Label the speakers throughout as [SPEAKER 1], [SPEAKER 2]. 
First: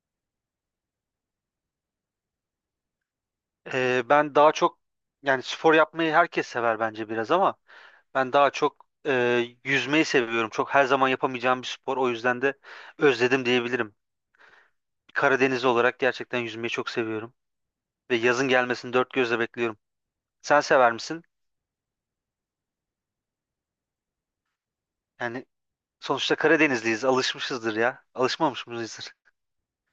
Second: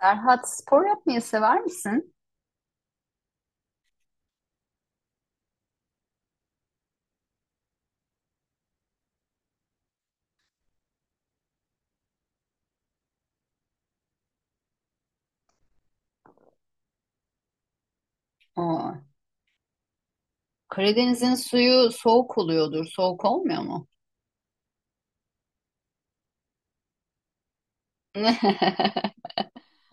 [SPEAKER 1] Serhat spor yapmayı sever misin?
[SPEAKER 2] Ben daha çok yani spor yapmayı herkes sever bence biraz ama ben daha çok yüzmeyi seviyorum. Çok her zaman yapamayacağım bir spor. O yüzden de özledim diyebilirim. Karadenizli olarak gerçekten yüzmeyi çok seviyorum. Ve yazın gelmesini
[SPEAKER 1] Aa,
[SPEAKER 2] dört gözle bekliyorum. Sen sever misin?
[SPEAKER 1] Karadeniz'in suyu soğuk oluyordur. Soğuk olmuyor mu?
[SPEAKER 2] Yani sonuçta Karadenizliyiz. Alışmışızdır ya. Alışmamış mıyızdır?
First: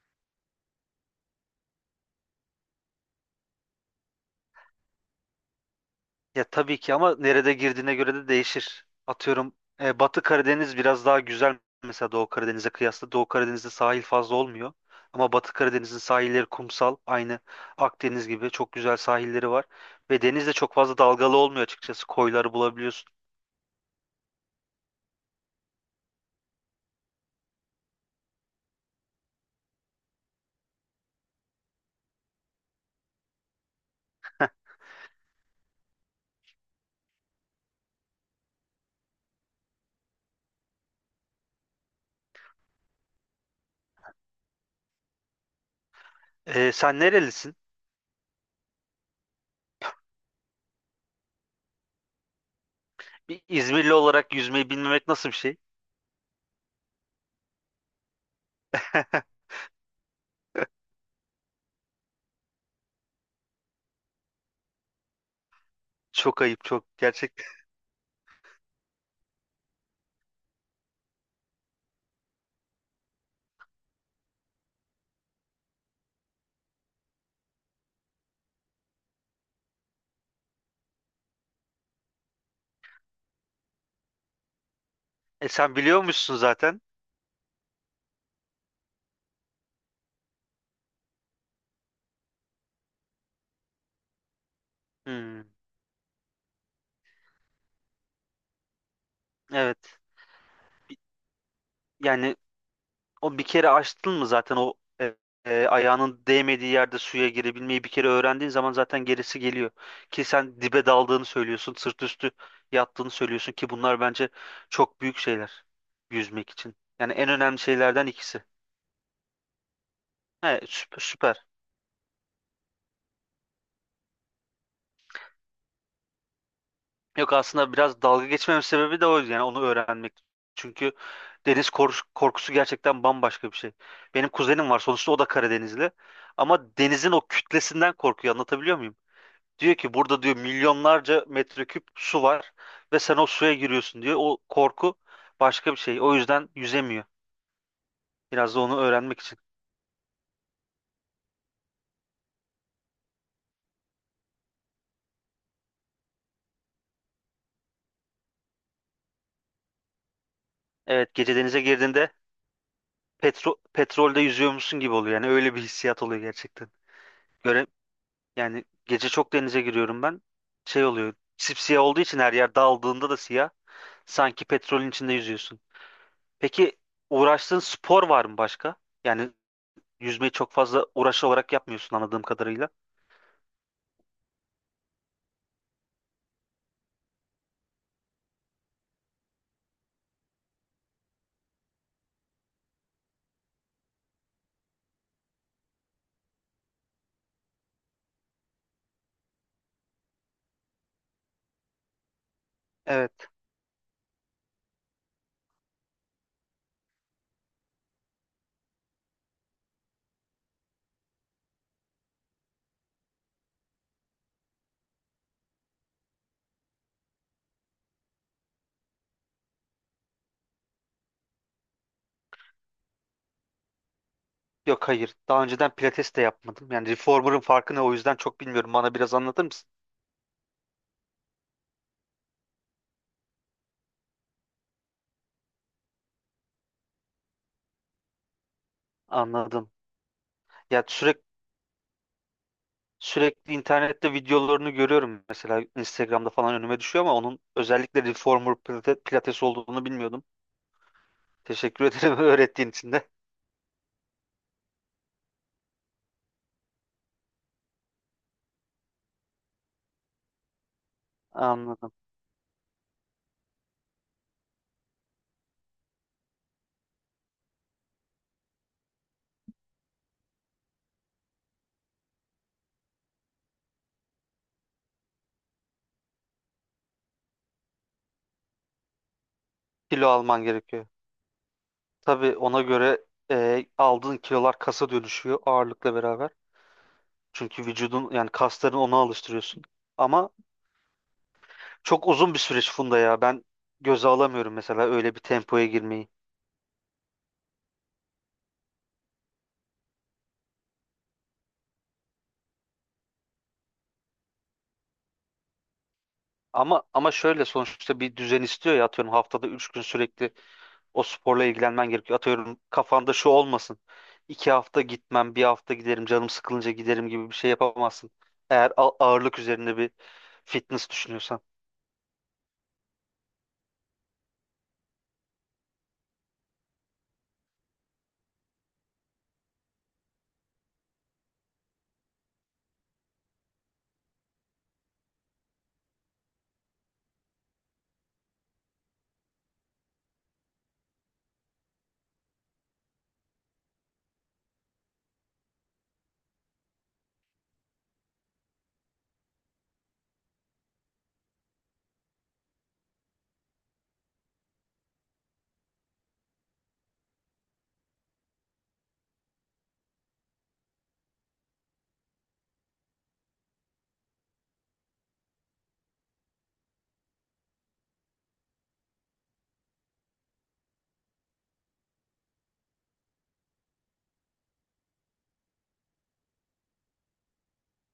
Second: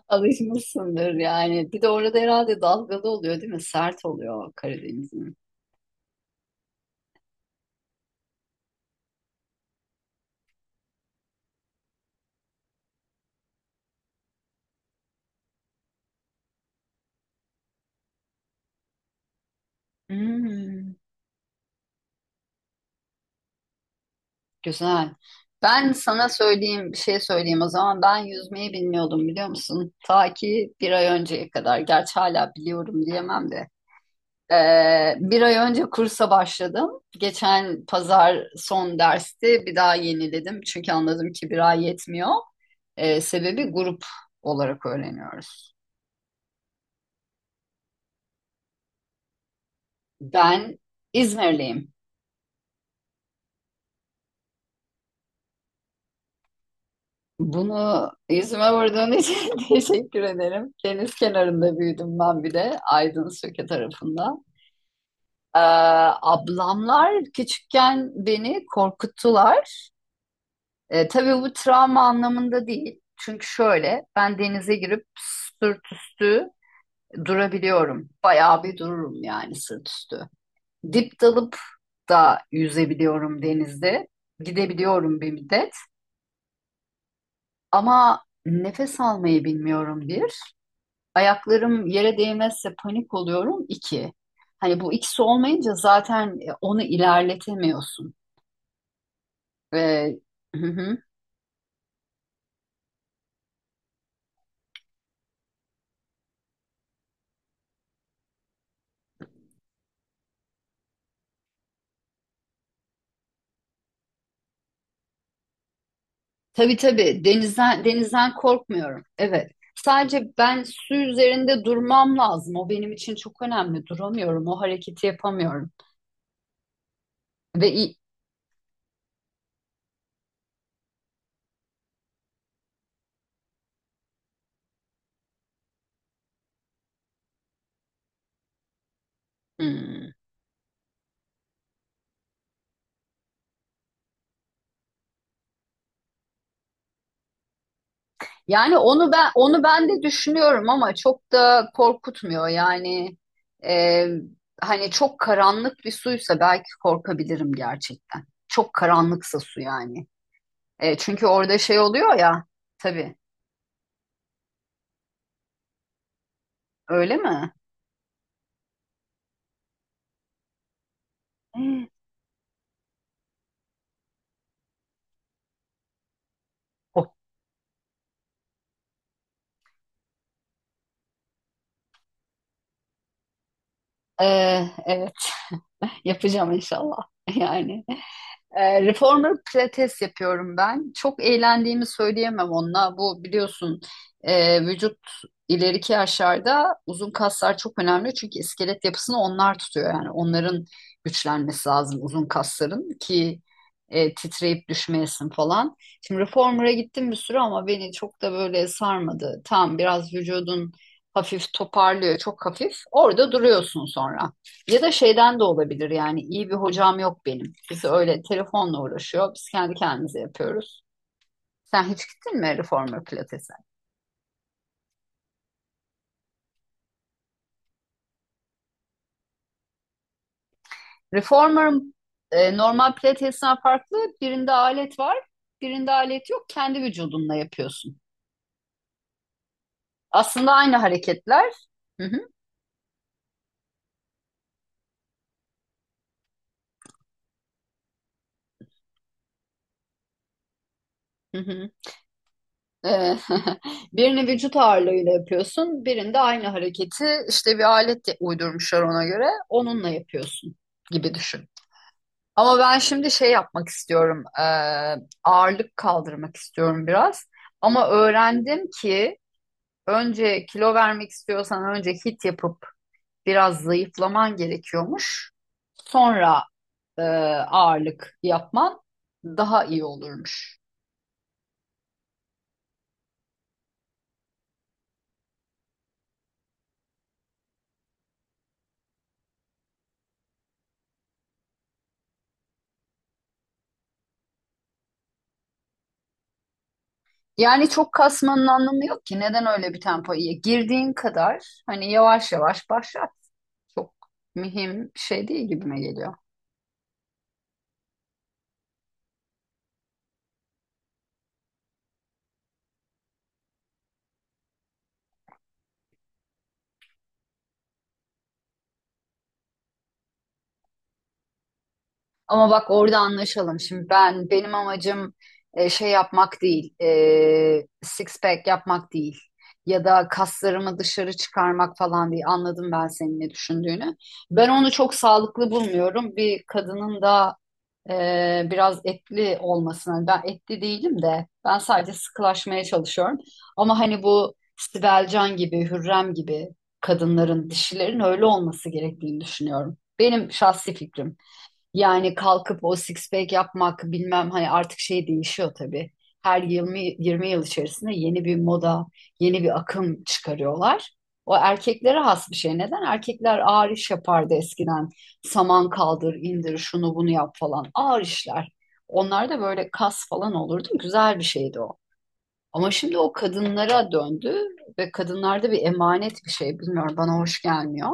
[SPEAKER 1] Alışmışsındır yani. Bir de orada herhalde dalgalı oluyor değil mi? Sert oluyor Karadeniz'in.
[SPEAKER 2] Ya tabii ki ama nerede girdiğine göre de değişir. Atıyorum Batı Karadeniz biraz daha güzel mesela Doğu Karadeniz'e kıyasla. Doğu Karadeniz'de sahil fazla olmuyor. Ama Batı Karadeniz'in sahilleri kumsal. Aynı Akdeniz gibi çok güzel sahilleri var. Ve deniz de çok
[SPEAKER 1] Hmm,
[SPEAKER 2] fazla dalgalı olmuyor açıkçası. Koyları bulabiliyorsun.
[SPEAKER 1] güzel. Ben sana söyleyeyim, bir şey söyleyeyim o zaman. Ben yüzmeyi bilmiyordum biliyor musun? Ta ki bir ay önceye kadar. Gerçi hala biliyorum diyemem de. Bir ay önce kursa başladım. Geçen pazar son dersti. Bir daha yeniledim. Çünkü anladım ki bir ay yetmiyor. Sebebi grup olarak öğreniyoruz.
[SPEAKER 2] E, sen nerelisin?
[SPEAKER 1] Ben İzmirliyim.
[SPEAKER 2] Bir İzmirli olarak yüzmeyi bilmemek nasıl bir şey?
[SPEAKER 1] Bunu yüzüme vurduğun için teşekkür ederim. Deniz kenarında büyüdüm ben bir de. Aydın Söke tarafında. Ee,
[SPEAKER 2] Çok ayıp, çok
[SPEAKER 1] Ablamlar
[SPEAKER 2] gerçekten.
[SPEAKER 1] küçükken beni korkuttular. E, tabii bu travma anlamında değil. Çünkü şöyle ben denize girip sırt üstü durabiliyorum. Bayağı bir dururum yani sırt üstü. Dip dalıp da yüzebiliyorum denizde. Gidebiliyorum bir
[SPEAKER 2] E,
[SPEAKER 1] müddet.
[SPEAKER 2] sen biliyormuşsun zaten.
[SPEAKER 1] Ama nefes almayı bilmiyorum bir. Ayaklarım yere değmezse panik oluyorum iki. Hani bu ikisi
[SPEAKER 2] Hmm,
[SPEAKER 1] olmayınca zaten onu ilerletemiyorsun.
[SPEAKER 2] evet.
[SPEAKER 1] Ve
[SPEAKER 2] Yani o bir kere açtın mı zaten e, ayağının değmediği yerde suya girebilmeyi bir kere öğrendiğin zaman zaten gerisi geliyor. Ki sen dibe daldığını söylüyorsun, sırt üstü yattığını söylüyorsun ki bunlar bence çok büyük şeyler yüzmek
[SPEAKER 1] Tabii
[SPEAKER 2] için. Yani
[SPEAKER 1] tabii
[SPEAKER 2] en önemli
[SPEAKER 1] denizden
[SPEAKER 2] şeylerden
[SPEAKER 1] denizden
[SPEAKER 2] ikisi.
[SPEAKER 1] korkmuyorum. Evet. Sadece
[SPEAKER 2] He,
[SPEAKER 1] ben su
[SPEAKER 2] süper, süper.
[SPEAKER 1] üzerinde durmam lazım. O benim için çok önemli. Duramıyorum. O hareketi yapamıyorum.
[SPEAKER 2] Yok,
[SPEAKER 1] Ve
[SPEAKER 2] aslında
[SPEAKER 1] i-
[SPEAKER 2] biraz dalga geçmemin sebebi de o, yani onu öğrenmek. Çünkü korkusu gerçekten bambaşka bir şey. Benim kuzenim var, sonuçta o da Karadenizli. Ama denizin o kütlesinden korkuyor, anlatabiliyor muyum? Diyor ki
[SPEAKER 1] Hmm.
[SPEAKER 2] burada diyor milyonlarca metreküp su var ve sen o suya giriyorsun diyor. O korku başka bir şey. O yüzden yüzemiyor. Biraz da
[SPEAKER 1] Yani
[SPEAKER 2] onu
[SPEAKER 1] onu
[SPEAKER 2] öğrenmek
[SPEAKER 1] ben
[SPEAKER 2] için.
[SPEAKER 1] onu ben de düşünüyorum ama çok da korkutmuyor. Yani e, hani çok karanlık bir suysa belki korkabilirim gerçekten. Çok karanlıksa su yani. E,
[SPEAKER 2] Evet,
[SPEAKER 1] çünkü
[SPEAKER 2] gece
[SPEAKER 1] orada
[SPEAKER 2] denize
[SPEAKER 1] şey
[SPEAKER 2] girdiğinde
[SPEAKER 1] oluyor ya. Tabii.
[SPEAKER 2] petrolde yüzüyormuşsun gibi oluyor. Yani öyle bir hissiyat oluyor gerçekten.
[SPEAKER 1] Öyle mi?
[SPEAKER 2] Göre yani gece çok denize giriyorum ben. Şey oluyor. Sipsiyah
[SPEAKER 1] Hmm.
[SPEAKER 2] olduğu için her yer, daldığında da siyah. Sanki petrolün içinde yüzüyorsun. Peki
[SPEAKER 1] O-
[SPEAKER 2] uğraştığın spor var mı başka? Yani yüzmeyi çok fazla uğraşı olarak yapmıyorsun anladığım kadarıyla.
[SPEAKER 1] E, evet. Yapacağım inşallah. Yani Reformer Pilates yapıyorum ben. Çok eğlendiğimi söyleyemem onunla. Bu biliyorsun vücut ileriki yaşlarda uzun kaslar çok önemli. Çünkü iskelet yapısını onlar tutuyor. Yani onların güçlenmesi lazım uzun kasların
[SPEAKER 2] Evet.
[SPEAKER 1] ki titreyip düşmeyesin falan. Şimdi Reformer'a gittim bir süre ama beni çok da böyle sarmadı. Tam biraz vücudun hafif toparlıyor, çok hafif. Orada duruyorsun sonra. Ya da şeyden de olabilir yani iyi bir hocam yok benim. Biz öyle telefonla uğraşıyor. Biz kendi kendimize yapıyoruz. Sen hiç gittin mi reformer pilatese?
[SPEAKER 2] Yok, hayır. Daha önceden pilates de yapmadım. Yani reformer'ın farkı ne, o yüzden çok bilmiyorum. Bana biraz anlatır mısın?
[SPEAKER 1] Reformer'ın normal pilatesinden farklı, birinde alet var, birinde alet yok. Kendi vücudunla yapıyorsun.
[SPEAKER 2] Anladım.
[SPEAKER 1] Aslında aynı
[SPEAKER 2] Ya sürekli
[SPEAKER 1] hareketler. Hı hı,
[SPEAKER 2] sürekli internette videolarını görüyorum. Mesela Instagram'da falan önüme düşüyor ama onun özellikle pilates olduğunu bilmiyordum.
[SPEAKER 1] hı hı.
[SPEAKER 2] Teşekkür ederim öğrettiğin için de.
[SPEAKER 1] E, birini vücut ağırlığıyla yapıyorsun, birinde aynı hareketi işte bir alet de uydurmuşlar, ona göre onunla yapıyorsun gibi düşün.
[SPEAKER 2] Anladım.
[SPEAKER 1] Ama ben şimdi şey yapmak istiyorum. Ağırlık kaldırmak istiyorum biraz. Ama öğrendim ki önce kilo vermek istiyorsan önce hit yapıp biraz zayıflaman gerekiyormuş. Sonra e, ağırlık yapman daha iyi
[SPEAKER 2] Kilo alman
[SPEAKER 1] olurmuş.
[SPEAKER 2] gerekiyor. Tabii ona göre aldığın kilolar kasa dönüşüyor ağırlıkla beraber. Çünkü vücudun, yani kasların ona alıştırıyorsun. Ama çok uzun bir süreç Funda ya. Ben göze alamıyorum mesela öyle bir tempoya girmeyi.
[SPEAKER 1] Yani çok kasmanın anlamı yok ki. Neden öyle bir tempoya girdiğin kadar hani yavaş yavaş başlat. Çok mühim bir şey değil gibime geliyor.
[SPEAKER 2] Ama şöyle, sonuçta bir düzen istiyor ya, atıyorum haftada 3 gün sürekli o sporla ilgilenmen gerekiyor. Atıyorum kafanda şu olmasın. 2 hafta gitmem, bir hafta giderim, canım sıkılınca giderim gibi bir şey yapamazsın. Eğer ağırlık üzerinde bir fitness düşünüyorsan.
[SPEAKER 1] Ama bak orada anlaşalım. Şimdi benim amacım şey yapmak değil, six pack yapmak değil ya da kaslarımı dışarı çıkarmak falan değil. Anladım ben senin ne düşündüğünü. Ben onu çok sağlıklı bulmuyorum. Bir kadının da biraz etli olmasına. Ben etli değilim de ben sadece sıkılaşmaya çalışıyorum. Ama hani bu Sibel Can gibi, Hürrem gibi kadınların, dişilerin öyle olması gerektiğini düşünüyorum. Benim şahsi fikrim. Yani kalkıp o six pack yapmak bilmem hani artık şey değişiyor tabii. Her 20 yıl içerisinde yeni bir moda, yeni bir akım çıkarıyorlar. O erkeklere has bir şey. Neden? Erkekler ağır iş yapardı eskiden. Saman kaldır, indir, şunu bunu yap falan. Ağır işler. Onlar da böyle kas falan olurdu. Güzel bir şeydi o. Ama şimdi o kadınlara döndü ve kadınlarda bir emanet bir şey. Bilmiyorum, bana hoş gelmiyor.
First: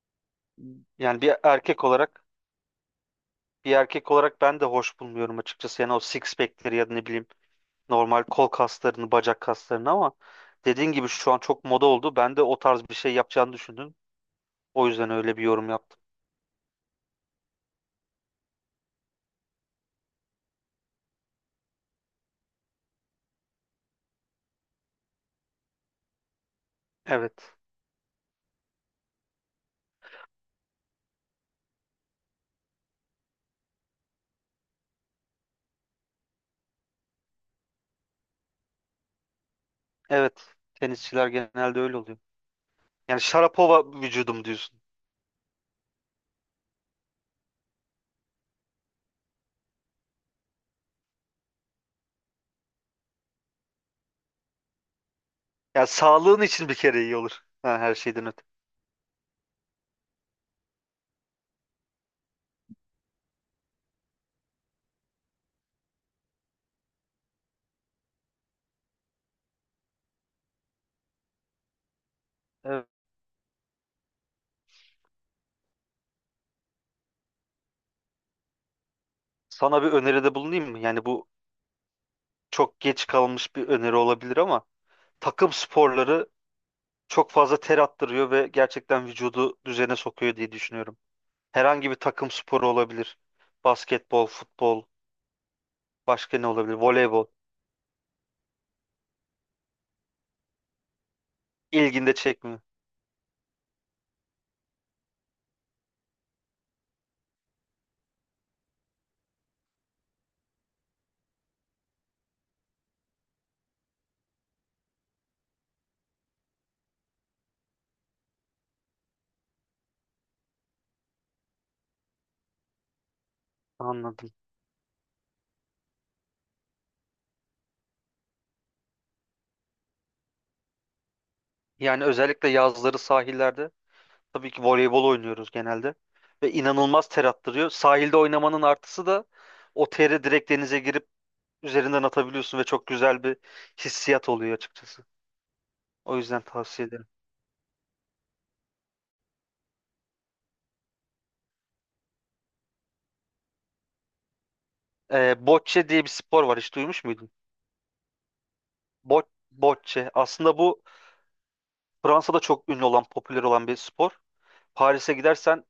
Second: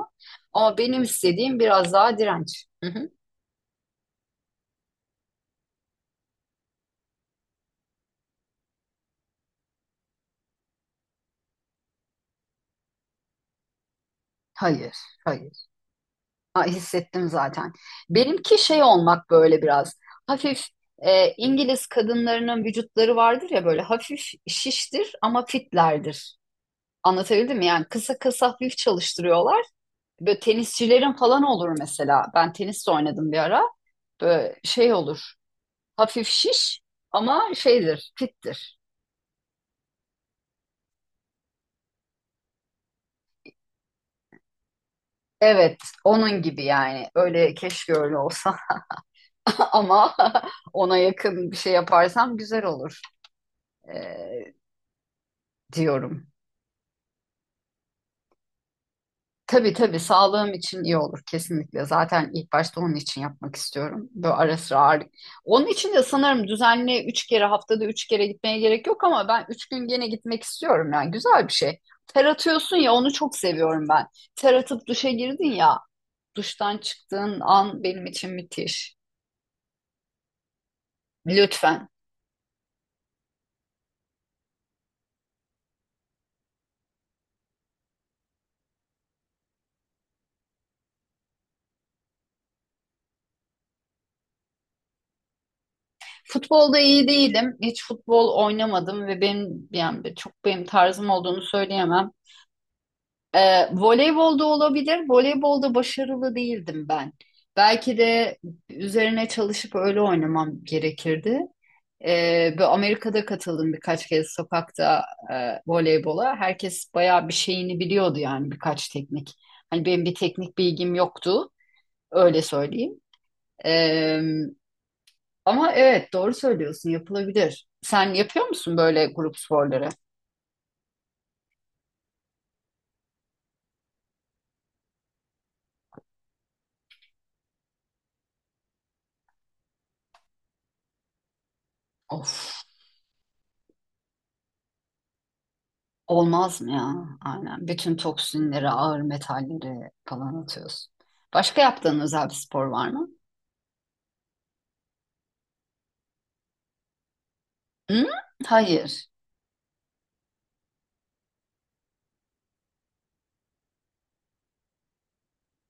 [SPEAKER 1] Ama benim
[SPEAKER 2] Yani bir
[SPEAKER 1] istediğim
[SPEAKER 2] erkek
[SPEAKER 1] biraz daha
[SPEAKER 2] olarak
[SPEAKER 1] direnç. Hı hı.
[SPEAKER 2] Bir erkek olarak ben de hoş bulmuyorum açıkçası. Yani o six pack'leri ya da ne bileyim, normal kol kaslarını, bacak kaslarını ama dediğin gibi şu an çok moda oldu. Ben de o tarz bir şey yapacağını düşündüm. O
[SPEAKER 1] Hayır,
[SPEAKER 2] yüzden öyle bir
[SPEAKER 1] hayır.
[SPEAKER 2] yorum yaptım.
[SPEAKER 1] Aa, hissettim zaten. Benimki şey olmak, böyle biraz hafif, İngiliz kadınlarının vücutları vardır ya, böyle hafif şiştir ama fitlerdir.
[SPEAKER 2] Evet.
[SPEAKER 1] Anlatabildim mi? Yani kısa kısa hafif çalıştırıyorlar. Böyle tenisçilerin falan olur mesela. Ben tenis de oynadım bir ara. Böyle şey olur. Hafif şiş ama şeydir, fittir.
[SPEAKER 2] Evet. Tenisçiler genelde öyle oluyor. Yani Sharapova vücudum diyorsun.
[SPEAKER 1] Evet, onun gibi yani. Öyle keşke öyle olsa ama ona yakın bir şey yaparsam güzel olur e,
[SPEAKER 2] Yani
[SPEAKER 1] diyorum.
[SPEAKER 2] sağlığın için bir kere iyi olur. Ha, her şeyden öte.
[SPEAKER 1] Tabii tabii sağlığım için iyi olur kesinlikle. Zaten ilk başta onun için yapmak istiyorum. Böyle ara sıra ağırlık. Onun için de sanırım düzenli üç kere, haftada üç kere gitmeye gerek yok, ama ben üç gün gene gitmek istiyorum yani güzel bir şey. Ter atıyorsun
[SPEAKER 2] Evet.
[SPEAKER 1] ya, onu çok seviyorum ben. Ter atıp duşa girdin ya, duştan çıktığın an benim için müthiş.
[SPEAKER 2] Sana bir öneride bulunayım mı? Yani bu
[SPEAKER 1] Lütfen.
[SPEAKER 2] çok geç kalmış bir öneri olabilir ama takım sporları çok fazla ter attırıyor ve gerçekten vücudu düzene sokuyor diye düşünüyorum. Herhangi bir takım sporu olabilir. Basketbol, futbol, başka ne olabilir?
[SPEAKER 1] Futbolda iyi
[SPEAKER 2] Voleybol.
[SPEAKER 1] değilim. Hiç futbol oynamadım ve benim yani çok benim tarzım olduğunu söyleyemem.
[SPEAKER 2] İlginde çekmiyor.
[SPEAKER 1] Voleybolda olabilir. Voleybolda başarılı değildim ben. Belki de üzerine çalışıp öyle oynamam gerekirdi. Bu Amerika'da katıldım birkaç kez sokakta voleybola. Herkes bayağı bir şeyini biliyordu yani birkaç teknik. Hani benim bir teknik bilgim yoktu. Öyle söyleyeyim. Ee,
[SPEAKER 2] Anladım.
[SPEAKER 1] Ama evet doğru söylüyorsun, yapılabilir. Sen yapıyor musun böyle grup sporları?
[SPEAKER 2] Yani özellikle yazları sahillerde tabii ki voleybol oynuyoruz genelde. Ve inanılmaz ter attırıyor. Sahilde oynamanın artısı da o teri direkt denize girip üzerinden atabiliyorsun
[SPEAKER 1] Of.
[SPEAKER 2] ve çok güzel bir hissiyat oluyor açıkçası. O yüzden
[SPEAKER 1] Olmaz mı
[SPEAKER 2] tavsiye
[SPEAKER 1] ya?
[SPEAKER 2] ederim.
[SPEAKER 1] Aynen. Bütün toksinleri, ağır metalleri falan atıyorsun. Başka yaptığın özel bir spor var mı?
[SPEAKER 2] Bocce diye bir spor var. Hiç duymuş muydun?
[SPEAKER 1] Hı? Hayır.
[SPEAKER 2] Bo bocce. Aslında bu Fransa'da çok ünlü olan, popüler olan bir spor. Paris'e gidersen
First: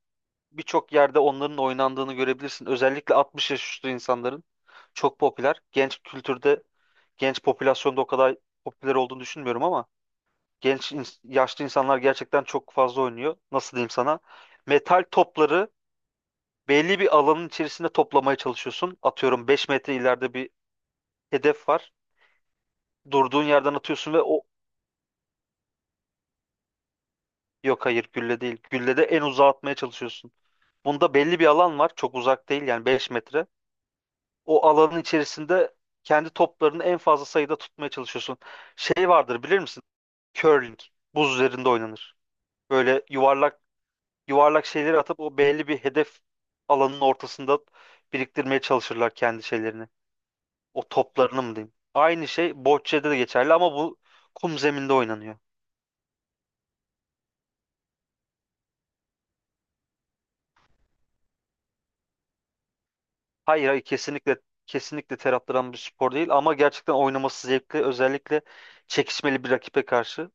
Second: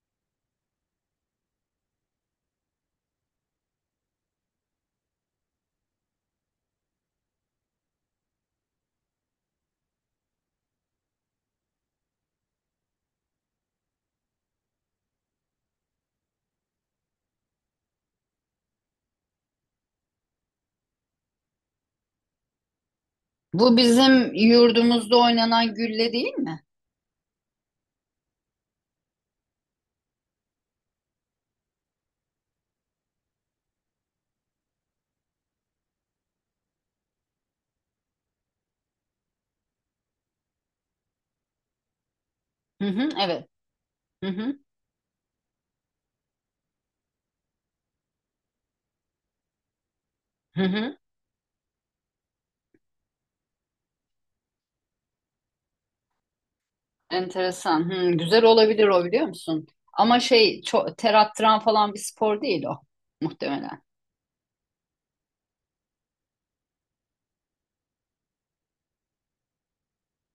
[SPEAKER 2] birçok yerde onların oynandığını görebilirsin. Özellikle 60 yaş üstü insanların çok popüler. Genç popülasyonda o kadar popüler olduğunu düşünmüyorum ama yaşlı insanlar gerçekten çok fazla oynuyor. Nasıl diyeyim sana? Metal topları belli bir alanın içerisinde toplamaya çalışıyorsun. Atıyorum 5 metre ileride bir hedef var. Durduğun yerden
[SPEAKER 1] Bu
[SPEAKER 2] atıyorsun ve
[SPEAKER 1] bizim
[SPEAKER 2] o,
[SPEAKER 1] yurdumuzda oynanan gülle değil mi?
[SPEAKER 2] yok hayır, gülle değil. Gülle de en uzağa atmaya çalışıyorsun. Bunda belli bir alan var. Çok uzak değil, yani 5 metre. O alanın içerisinde kendi toplarını en fazla sayıda tutmaya çalışıyorsun. Şey vardır, bilir misin? Curling. Buz üzerinde oynanır.
[SPEAKER 1] Hı
[SPEAKER 2] Böyle
[SPEAKER 1] hı, evet.
[SPEAKER 2] yuvarlak
[SPEAKER 1] Hı hı,
[SPEAKER 2] yuvarlak şeyleri atıp o belli bir hedef alanının ortasında biriktirmeye çalışırlar kendi şeylerini.
[SPEAKER 1] hı
[SPEAKER 2] O
[SPEAKER 1] hı.
[SPEAKER 2] toplarını mı diyeyim? Aynı şey bocce'de de geçerli ama bu kum zeminde oynanıyor.
[SPEAKER 1] Enteresan. Hı, güzel olabilir o, biliyor musun? Ama şey, çok ter attıran falan bir spor değil o
[SPEAKER 2] Hayır,
[SPEAKER 1] muhtemelen.
[SPEAKER 2] hayır kesinlikle ter attıran bir spor değil ama gerçekten oynaması zevkli, özellikle çekişmeli bir rakibe karşı.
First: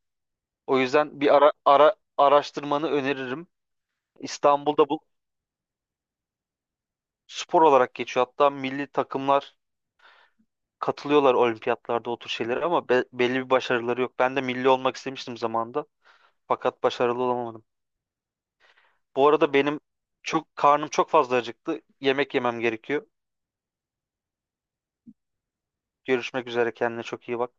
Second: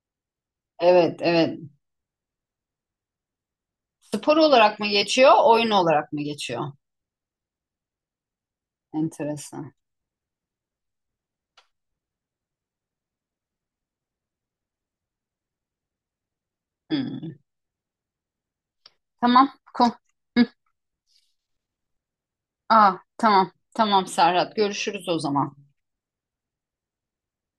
[SPEAKER 2] O yüzden
[SPEAKER 1] Evet,
[SPEAKER 2] bir
[SPEAKER 1] evet.
[SPEAKER 2] araştırmanı öneririm.
[SPEAKER 1] Spor olarak mı
[SPEAKER 2] İstanbul'da bu
[SPEAKER 1] geçiyor, oyun olarak mı geçiyor?
[SPEAKER 2] spor olarak geçiyor. Hatta milli takımlar
[SPEAKER 1] Enteresan.
[SPEAKER 2] katılıyorlar olimpiyatlarda o tür şeylere ama belli bir başarıları yok. Ben de milli olmak istemiştim zamanında fakat başarılı
[SPEAKER 1] Hı.
[SPEAKER 2] olamadım. Bu
[SPEAKER 1] Tamam.
[SPEAKER 2] arada benim
[SPEAKER 1] Kom.
[SPEAKER 2] çok karnım çok fazla acıktı. Yemek yemem
[SPEAKER 1] Aa,
[SPEAKER 2] gerekiyor.
[SPEAKER 1] tamam. Tamam Serhat. Görüşürüz o zaman.
[SPEAKER 2] Görüşmek üzere, kendine çok iyi bak.